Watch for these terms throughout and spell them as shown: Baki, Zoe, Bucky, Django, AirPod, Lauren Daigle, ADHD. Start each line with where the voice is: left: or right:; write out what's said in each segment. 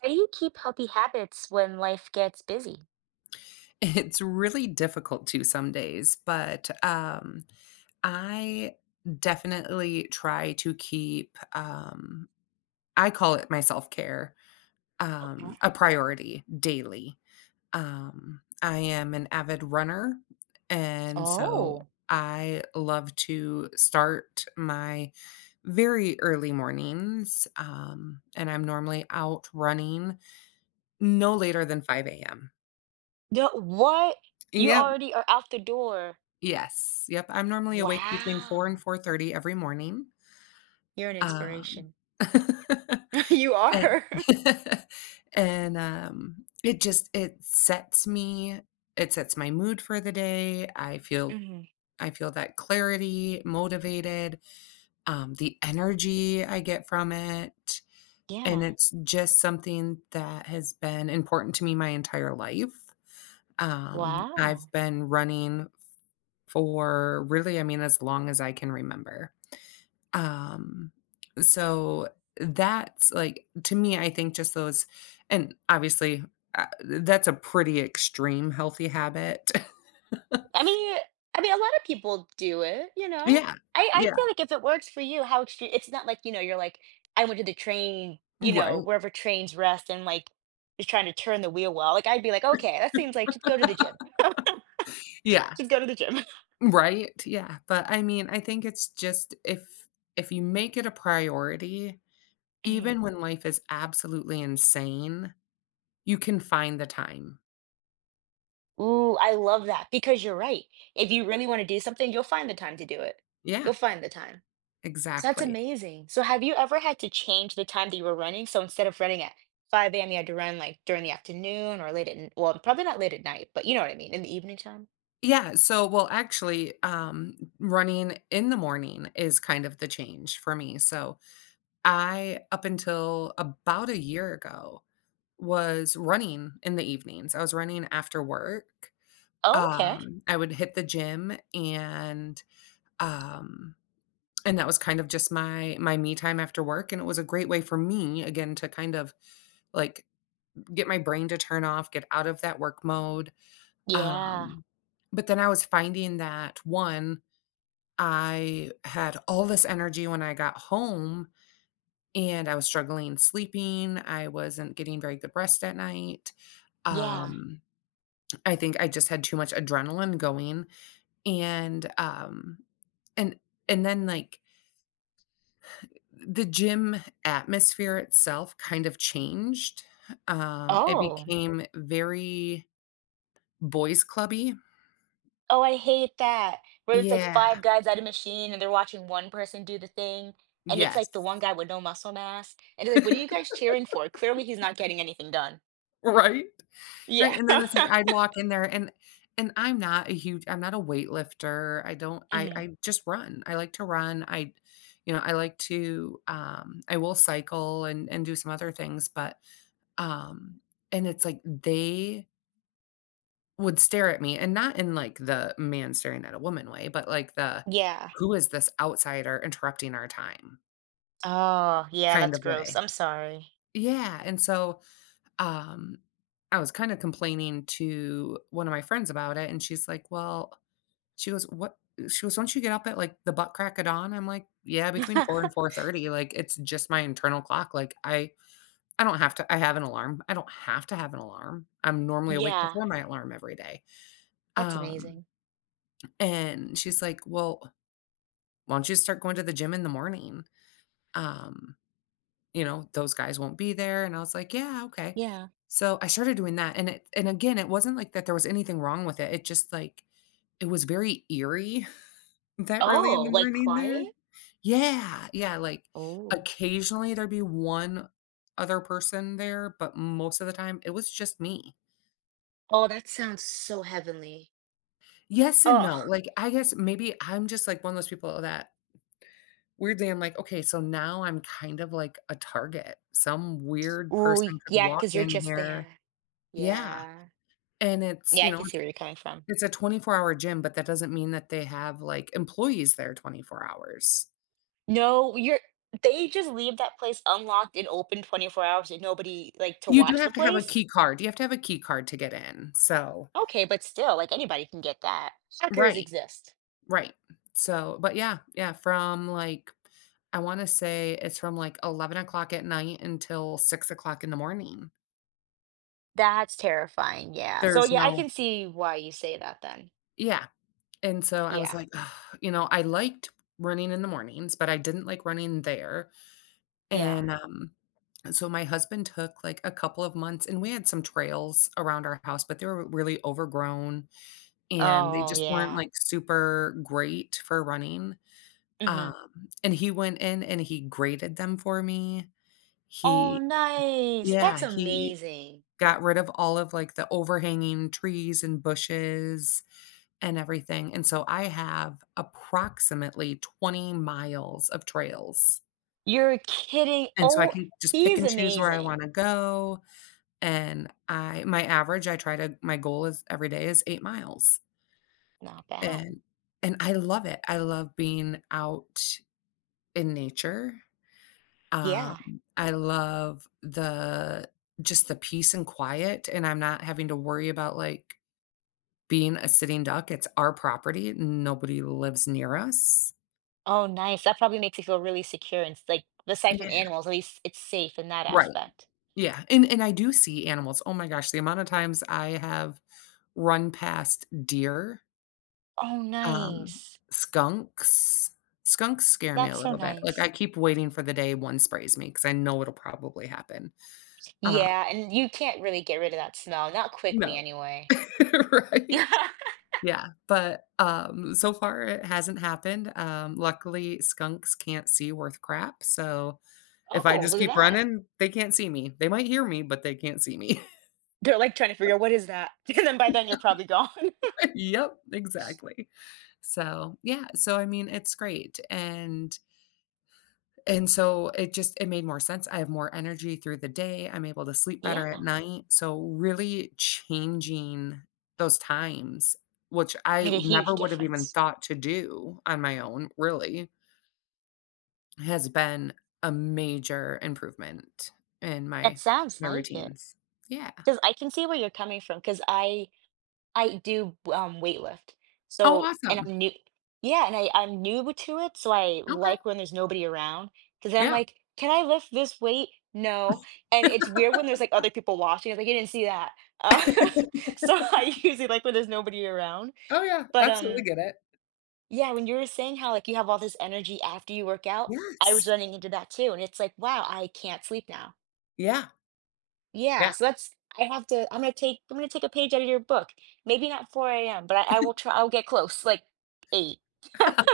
right: How do you keep healthy habits when life gets busy?
left: It's really difficult to some days, but, I definitely try to keep, I call it my self-care,
right: Mhm.
left: a priority daily. I am an avid runner, and so
right: Oh,
left: I love to start my very early mornings, and I'm normally out running no later than 5 AM.
right: the what? You
left: Yep.
right: already are out the door.
left: Yes. Yep, I'm normally awake between 4 and
right: Wow.
left: 4:30 every morning.
right: You're an
left: Wow.
right: inspiration. You
left: And
right: are.
left: and, um, it sets me it Sets my mood for the day. I feel
right: Hmm.
left: I feel that clarity, motivated, the energy I get from it, and
right: Yeah.
left: it's just something that has been important to me my entire life.
right: Wow.
left: I've been running for really, I mean, as long as I can remember. Um, so that's like to me, I think just those. And obviously, that's a pretty extreme healthy habit.
right: I mean, I mean, a lot of people do it, you know?
left: Yeah.
right: I
left: Yeah.
right: feel like if it works for you, how extreme, it's not like, you know, you're like, I went to the train, you know,
left: Right.
right: wherever trains rest and like just trying to turn the wheel well. Like, I'd be like, okay, that seems like just go to the gym.
left: Yeah.
right: Just go to the gym.
left: Right. Yeah. But I mean, I think it's just if you make it a priority, even when life is absolutely insane, you can find the time.
right: Ooh, I love that because you're right. If you really want to do something, you'll find the time to do it.
left: Yeah,
right: You'll find the time. So that's
left: exactly.
right: amazing. So have you ever had to change the time that you were running? So instead of running at 5 a.m., you had to run like during the afternoon or late at, well, probably not late at night, but you know what I mean, in the evening time.
left: Yeah, so well, actually, running in the morning is kind of the change for me. So I, up until about a year ago, was running in the evenings. I was running after work.
right: Oh, okay.
left: I would hit the gym um, and that was kind of just my me time after work. And it was a great way for me again to kind of like get my brain to turn off, get out of that work mode.
right: Yeah.
left: Um, but then I was finding that one I had all this energy when I got home and I was struggling sleeping. I wasn't getting very good rest at night.
right: Yeah.
left: Um, I think I just had too much adrenaline going and um and and the gym atmosphere itself kind of changed. It
right: Oh.
left: became very boys clubby.
right: Oh, I hate that. Where it's like
left: Yeah.
right: five guys at a machine and they're watching one person do the thing. And it's
left: Yes.
right: like the one guy with no muscle mass. And they're like, what are you guys cheering for? Clearly he's not getting anything done.
left: Right?
right: Yeah.
left: Right, and then it's like I'd walk in there and I'm not a weightlifter. I don't
right: Mhm.
left: I just run. I like to run. I you know, I like to I will cycle and do some other things, but um and it's like they would stare at me and not in like the man staring at a woman way, but like the
right: Yeah.
left: who is this outsider interrupting our time
right: Oh, yeah,
left: kind
right: that's
left: of
right: gross.
left: way.
right: I'm sorry.
left: Yeah, and so um I was kind of complaining to one of my friends about it and she's like, "Well," she goes, "what?" She goes, "Don't you get up at, like, the butt crack of dawn?" I'm like, "Yeah, between 4 and 4:30, like, it's just my internal clock, like, I don't have to I don't have to have an alarm. I'm normally awake
right: Yeah,
left: before my alarm every day."
right: that's
left: Um,
right: amazing.
left: and she's like, "Well, why don't you start going to the gym in the morning? Um, you know, those guys won't be there." And I was like, "Yeah, okay."
right: Yeah.
left: So I started doing that, and it and again, it wasn't like that there was anything wrong with it, it just, like, it was very eerie that early in
right: Oh,
left: the
right: like
left: morning there.
right: quiet?
left: Yeah, yeah, like,
right: Oh.
left: occasionally, there'd be 1 other person there, but most of the time, it was just me.
right: Oh, that sounds so heavenly.
left: Yes and no,
right: Oh.
left: like, I guess maybe I'm just, like, one of those people that weirdly, I'm like, "Okay, so now I'm kind of like a target. Some weird
right: Ooh,
left: person could
right: yeah,
left: walk
right: because 'cause you're
left: in
right: just
left: here."
right: there.
left: Yeah,
right: Yeah.
left: and it's,
right: Yeah,
left: you
right: I
left: know,
right: can see
left: it's
right: where you're coming from.
left: it's a 24-hour gym, but that doesn't mean that they have, like, employees there 24 hours.
right: No, you're they just leave that place unlocked and open 24 hours and nobody, like, to
left: You do
right: watch the
left: have to have a
right: place?
left: key card. You have to have a key card to get in, so
right: Okay, but still, like, anybody can get that. Suckers
left: right.
right: exist.
left: Right. So, but yeah, yeah, from like, I want to say it's from like 11 o'clock at night until 6 o'clock in the morning.
right: That's terrifying, yeah. So,
left: There's
right: yeah, I
left: no,
right: can see why you say that then.
left: yeah. And so I was
right: Yeah,
left: like, "Ugh," you know, I liked running in the mornings, but I didn't like running there.
right: yeah.
left: And So my husband took like a couple of months and we had some trails around our house, but they were really overgrown and they
right: Oh,
left: just weren't
right: yeah.
left: like super great for running.
right: Mhm.
left: And he went in and he graded them for me.
right: Oh,
left: He
right: nice.
left: Yeah,
right: That's
left: he
right: amazing.
left: got rid of all of, like, the overhanging trees and bushes and everything, and so I have approximately 20 miles of trails,
right: You're kidding.
left: and so I
right: Oh,
left: can just pick
right: he's
left: and choose where I
right: amazing.
left: wanna go, and I my average, I try to my goal is every day is 8 miles,
right: Not bad.
left: and and I love it. I love being out in nature.
right: Yeah.
left: I love the just the peace and quiet, and I'm not having to worry about, like, being a sitting duck, it's our property, nobody lives near us.
right: Oh, nice. That probably makes you feel really secure and, s like, aside from
left: Yeah,
right: animals, at least it's safe in that
left: right,
right: aspect.
left: yeah, and I do see animals, oh my gosh, the amount of times I have run past deer,
right: Oh,
left: um,
right: nice.
left: skunks. Skunks scare me a
right: That's so
left: little bit, like, I
right: nice.
left: keep waiting for the day one sprays me because I know it'll probably happen. Um,
right: Yeah, and you can't really get rid of that smell, not quickly
left: no,
right: anyway.
left: right?
right: Yeah.
left: Yeah, but, so far it hasn't happened, luckily, skunks can't see worth crap, so if I
right: Oh,
left: just
right: look at
left: keep
right: that.
left: running, they can't see me. They might hear me, but they can't see me.
right: They're, like, trying to figure out, "What is that?" And then by then, you're probably gone.
left: Yep, exactly. So, yeah, so, I mean, it's great, and so it made more sense, I have more energy through the day, I'm able to sleep
right: Yeah,
left: better at night, so really changing those times, which I
right: made a
left: never
right: huge
left: would have even
right: difference.
left: thought to do on my own, really. Has been a major improvement in
right: That sounds
left: my
right: like it,
left: routines. Yeah.
right: because I can see where you're coming from. Because I do, weightlift.
left: Oh,
right: So and
left: awesome.
right: I'm new. Yeah, and I'm new to it, so I
left: Okay.
right: like when there's nobody around, 'cause then I'm
left: Yeah.
right: like, "Can I lift this weight? No." And it's weird when there's, like, other people watching, it's like, "You didn't see that." Uh, so I usually like when there's nobody around,
left: Oh, yeah.
right: but,
left: Absolutely
right: um.
left: get it.
right: Yeah, when you were saying how, like, you have all this energy after you work out, I was
left: Yes.
right: running into that too, and it's like, "Wow, I can't sleep now."
left: Yeah.
right: Yeah,
left: Yeah.
right: so that's I have to, I'm gonna take a page out of your book. Maybe not 4 a.m., but I will try I'll get close, like 8.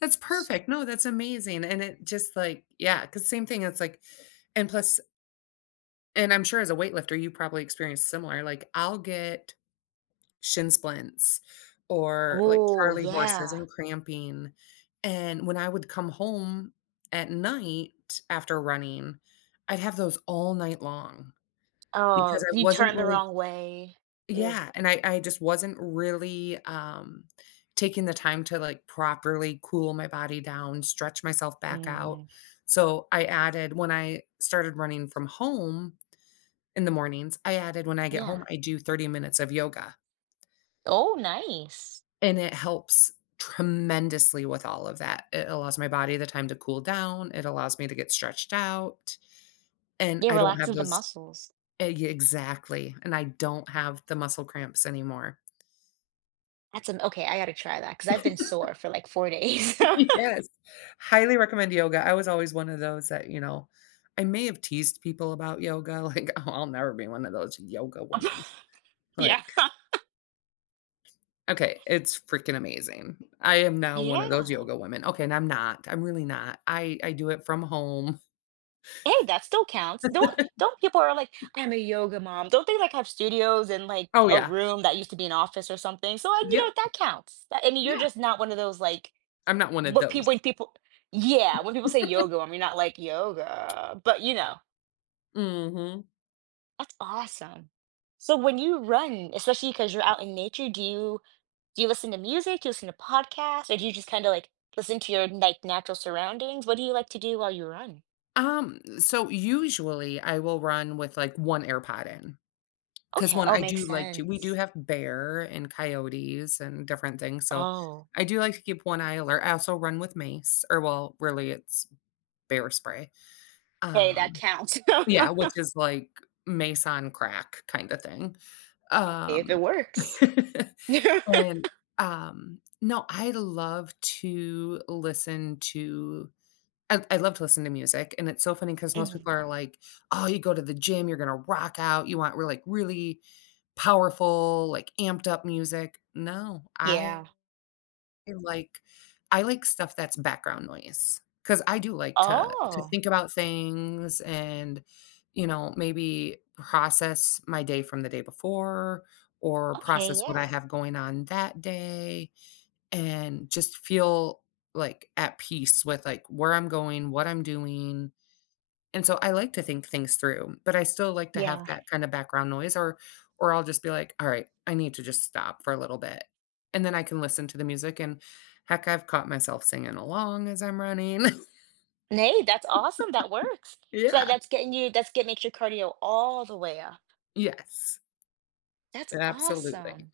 left: That's perfect. No, that's amazing, and it just, like yeah, cause same thing, it's like and plus and I'm sure as a weightlifter, you probably experienced similar, like, I'll get shin splints or like
right: Oh,
left: charley horses
right: yeah.
left: and cramping. And when I would come home at night after running, I'd have those all night long because
right: Oh,
left: I
right: you
left: wasn't
right: turn the
left: really
right: wrong way. Ugh.
left: yeah, and I just wasn't really, taking the time to, like, properly cool my body down, stretch myself back out.
right: Mm,
left: So I added when I started running from home in the mornings, I added when I get
right: yeah.
left: home, I do 30 minutes of yoga.
right: Oh, nice.
left: And it helps tremendously with all of that. It allows my body the time to cool down, it allows me to get stretched out, and
right: Yeah,
left: I don't have
right: relaxes the
left: those
right: muscles.
left: eh, yeah, exactly, and I don't have the muscle cramps anymore.
right: That's an okay, I gotta try that because 'cause I've been sore for like 4 days.
left: Yes. Highly recommend yoga. I was always one of those that, you know, I may have teased people about yoga, like, "Oh, I'll never be one of those yoga women."
right: Yeah.
left: Like, okay, it's freaking amazing. I am now one of those
right: Yeah.
left: yoga women. Okay, and I'm not. I'm really not. I do it from home.
right: Hey, that still counts. Don't people are like, "I'm a yoga mom." Don't they, like, have studios and like,
left: Oh,
right: a
left: yeah.
right: room that used to be an office or something? So, like, you know,
left: Yep.
right: that counts. That- I mean, you're
left: Yeah,
right: just not one of those, like,
left: I'm not one of
right: what
left: those.
right: people when people. Yeah, when people say yoga mom, you're not like, "Yoga," but, you know,
left: Mhm.
right: that's awesome. So when you run, especially because 'cause you're out in nature, do you listen to music? Do you listen to podcasts? Or do you just kinda, like, listen to your, like, natural surroundings? What do you like to do while you run?
left: So usually I will run with, like, 1 AirPod in because
right: Okay.
left: one
right: Oh,
left: I do
right: makes
left: like to we do
right: sense.
left: have bear and coyotes and different things, so
right: Oh.
left: I do like to keep one eye alert. I also run with mace, or well, really it's bear spray.
right: Hey, that
left: Um,
right: counts.
left: yeah, which is like mace on crack kinda thing.
right: If it
left: Um,
right: works.
left: and, no, I love to listen to I love to listen to music, and it's so funny because most
right: Mhm.
left: people are like, "Oh, you go to the gym, you're gonna rock out, you want re like, really powerful, like, amped up music." No,
right: Yeah.
left: like I like stuff that's background noise because I do like to
right: Oh,
left: think about things and, you know, maybe process my day from the day before or
right: okay,
left: process what I
right: yeah,
left: have going on that day, and just feel like at peace with like where I'm going, what I'm doing. And so I like to think things through, but I still like to have
right: yeah.
left: that kind of background noise or I'll just be like, all right, I need to just stop for a little bit. And then I can listen to the music and heck, I've caught myself singing along as I'm running.
right: Nay, that's awesome, that works. So
left: Yeah.
right: that's getting makes your cardio all the way up.
left: Yes.
right: That's
left: Absolutely.
right: awesome.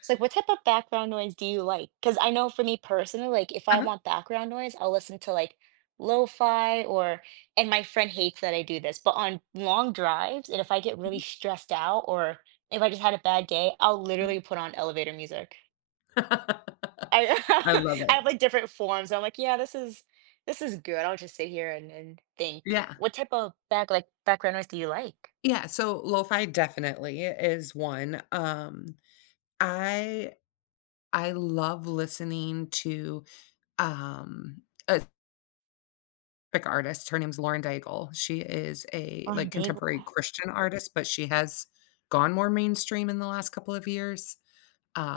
right: It's like, what type of background noise do you like? Because I know for me personally, like if I
left: Uh-huh.
right: want background noise, I'll listen to like lo-fi or, and my friend hates that I do this, but on long drives, and if I get really stressed out or if I just had a bad day, I'll
left: Mhm.
right: literally put on elevator music.
left: I
right: I
left: love
right: I have
left: it.
right: like different forms. I'm like, yeah, this is good. I'll just sit here and think.
left: Yeah.
right: What type of background noise do you like?
left: Yeah. So lo-fi definitely is one. I I love listening to, um, a specific artist. Her name's Lauren Daigle. She is a,
right: Or
left: like, contemporary
right: bagel.
left: Christian artist, but she has gone more mainstream in the last couple of years.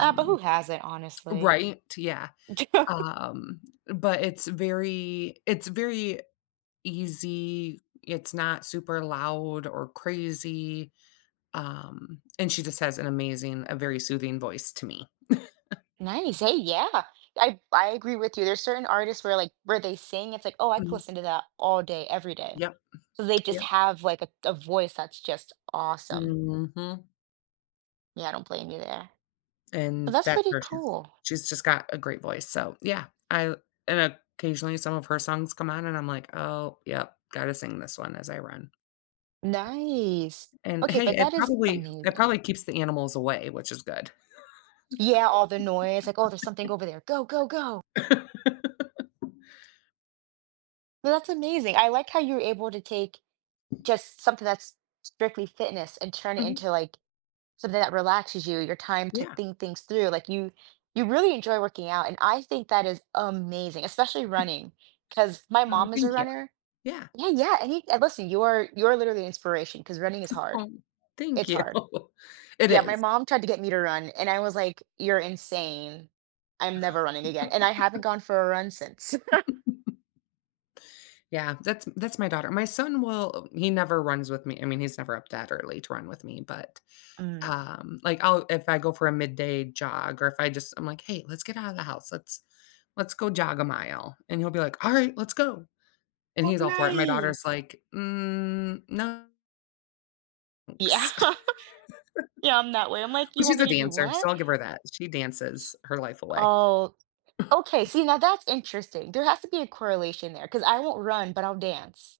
right: But who has it, honestly?
left: Right, yeah. Um, but it's very easy. It's not super loud or crazy. And she just has an amazing a very soothing voice to me.
right: Nice. Hey, yeah. I agree with you. There's certain artists where where they sing, it's like, oh, I could
left: Mhm.
right: listen to that all day, every day.
left: Yep,
right: So they just
left: yep.
right: have like a voice that's just awesome.
left: Mhm.
right: Yeah, I don't blame you there. But
left: And
right: that's
left: that's
right: pretty
left: her,
right: cool.
left: she's just got a great voice, so, yeah, I and occasionally some of her songs come on and I'm like, "Oh, yep, gotta sing this one as I run."
right: Nice.
left: And,
right: Okay,
left: hey,
right: but that is
left: it
right: amazing.
left: probably keeps the animals away, which is good.
right: Yeah, all the noise, like, oh, there's something over there. Go, go, go. No, that's amazing. I like how you're able to take just something that's strictly fitness and turn it
left: Mhm,
right: into like something that relaxes you, your time to
left: yeah.
right: think things through. Like you really enjoy working out and I think that is amazing, especially running. Because my
left: Oh,
right: mom is a
left: thank you.
right: runner.
left: Yeah.
right: Yeah, yeah, and you and listen, you're literally an inspiration. Because running is hard.
left: Oh, thank
right: It's
left: you.
right: hard.
left: It
right: Yeah, my
left: is.
right: mom tried to get me to run and I was like, "You're insane. I'm never running again." And I haven't gone for a run since.
left: Yeah, that's my daughter. My son will he never runs with me, I mean, he's never up that early to run with me, but
right: Mm.
left: Like, I'll if I go for a midday jog or if I just I'm like, "Hey, let's get out of the house. Let's go jog a mile." And he'll be like, "Alright, let's go." And
right: Oh,
left: he's all for it, and my daughter's
right: nice.
left: like, "Mm, no,
right: Yeah.
left: thanks."
right: Yeah, I'm that way. I'm like,
left: But
right: "You want
left: she's
right: me
left: a
right: to do
left: dancer, so
right: what?"
left: I'll give her that. She dances her life away.
right: Oh, okay, see, now that's interesting. There has to be a correlation there because I won't run, but I'll dance.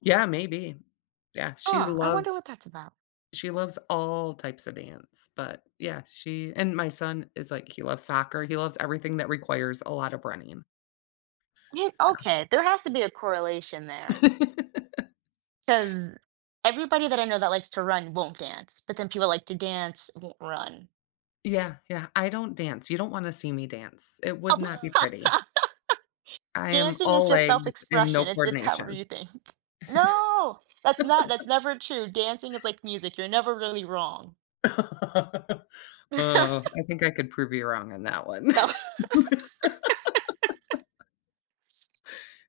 left: Yeah, maybe. Yeah,
right: Huh, I wonder what that's about.
left: she loves all types of dance, but yeah, she and my son is like he loves soccer, he loves everything that requires a lot of running,
right: Yeah, okay, there has to be a correlation
left: so
right: there because everybody that I know that likes to run won't dance, but then people that like to dance won't run.
left: Yeah, yeah, I don't dance, you don't wanna see me dance, it would not be pretty.
right: Oh.
left: I am
right: Dancing is
left: all
right: just
left: legs and no
right: self-expression. It's however
left: coordination.
right: you think. No, that's never true. Dancing is like music. You're never really wrong.
left: Oh, I think I could prove you wrong on that one.
right: No,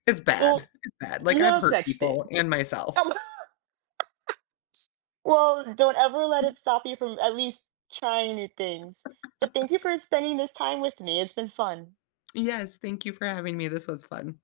left: It's bad,
right: well,
left: like, I've
right: no
left: hurt
right: such
left: people
right: thing.
left: and myself.
right: Well, don't ever let it stop you from at least trying new things. But thank you for spending this time with me. It's been fun.
left: Yes, thank you for having me, this was fun.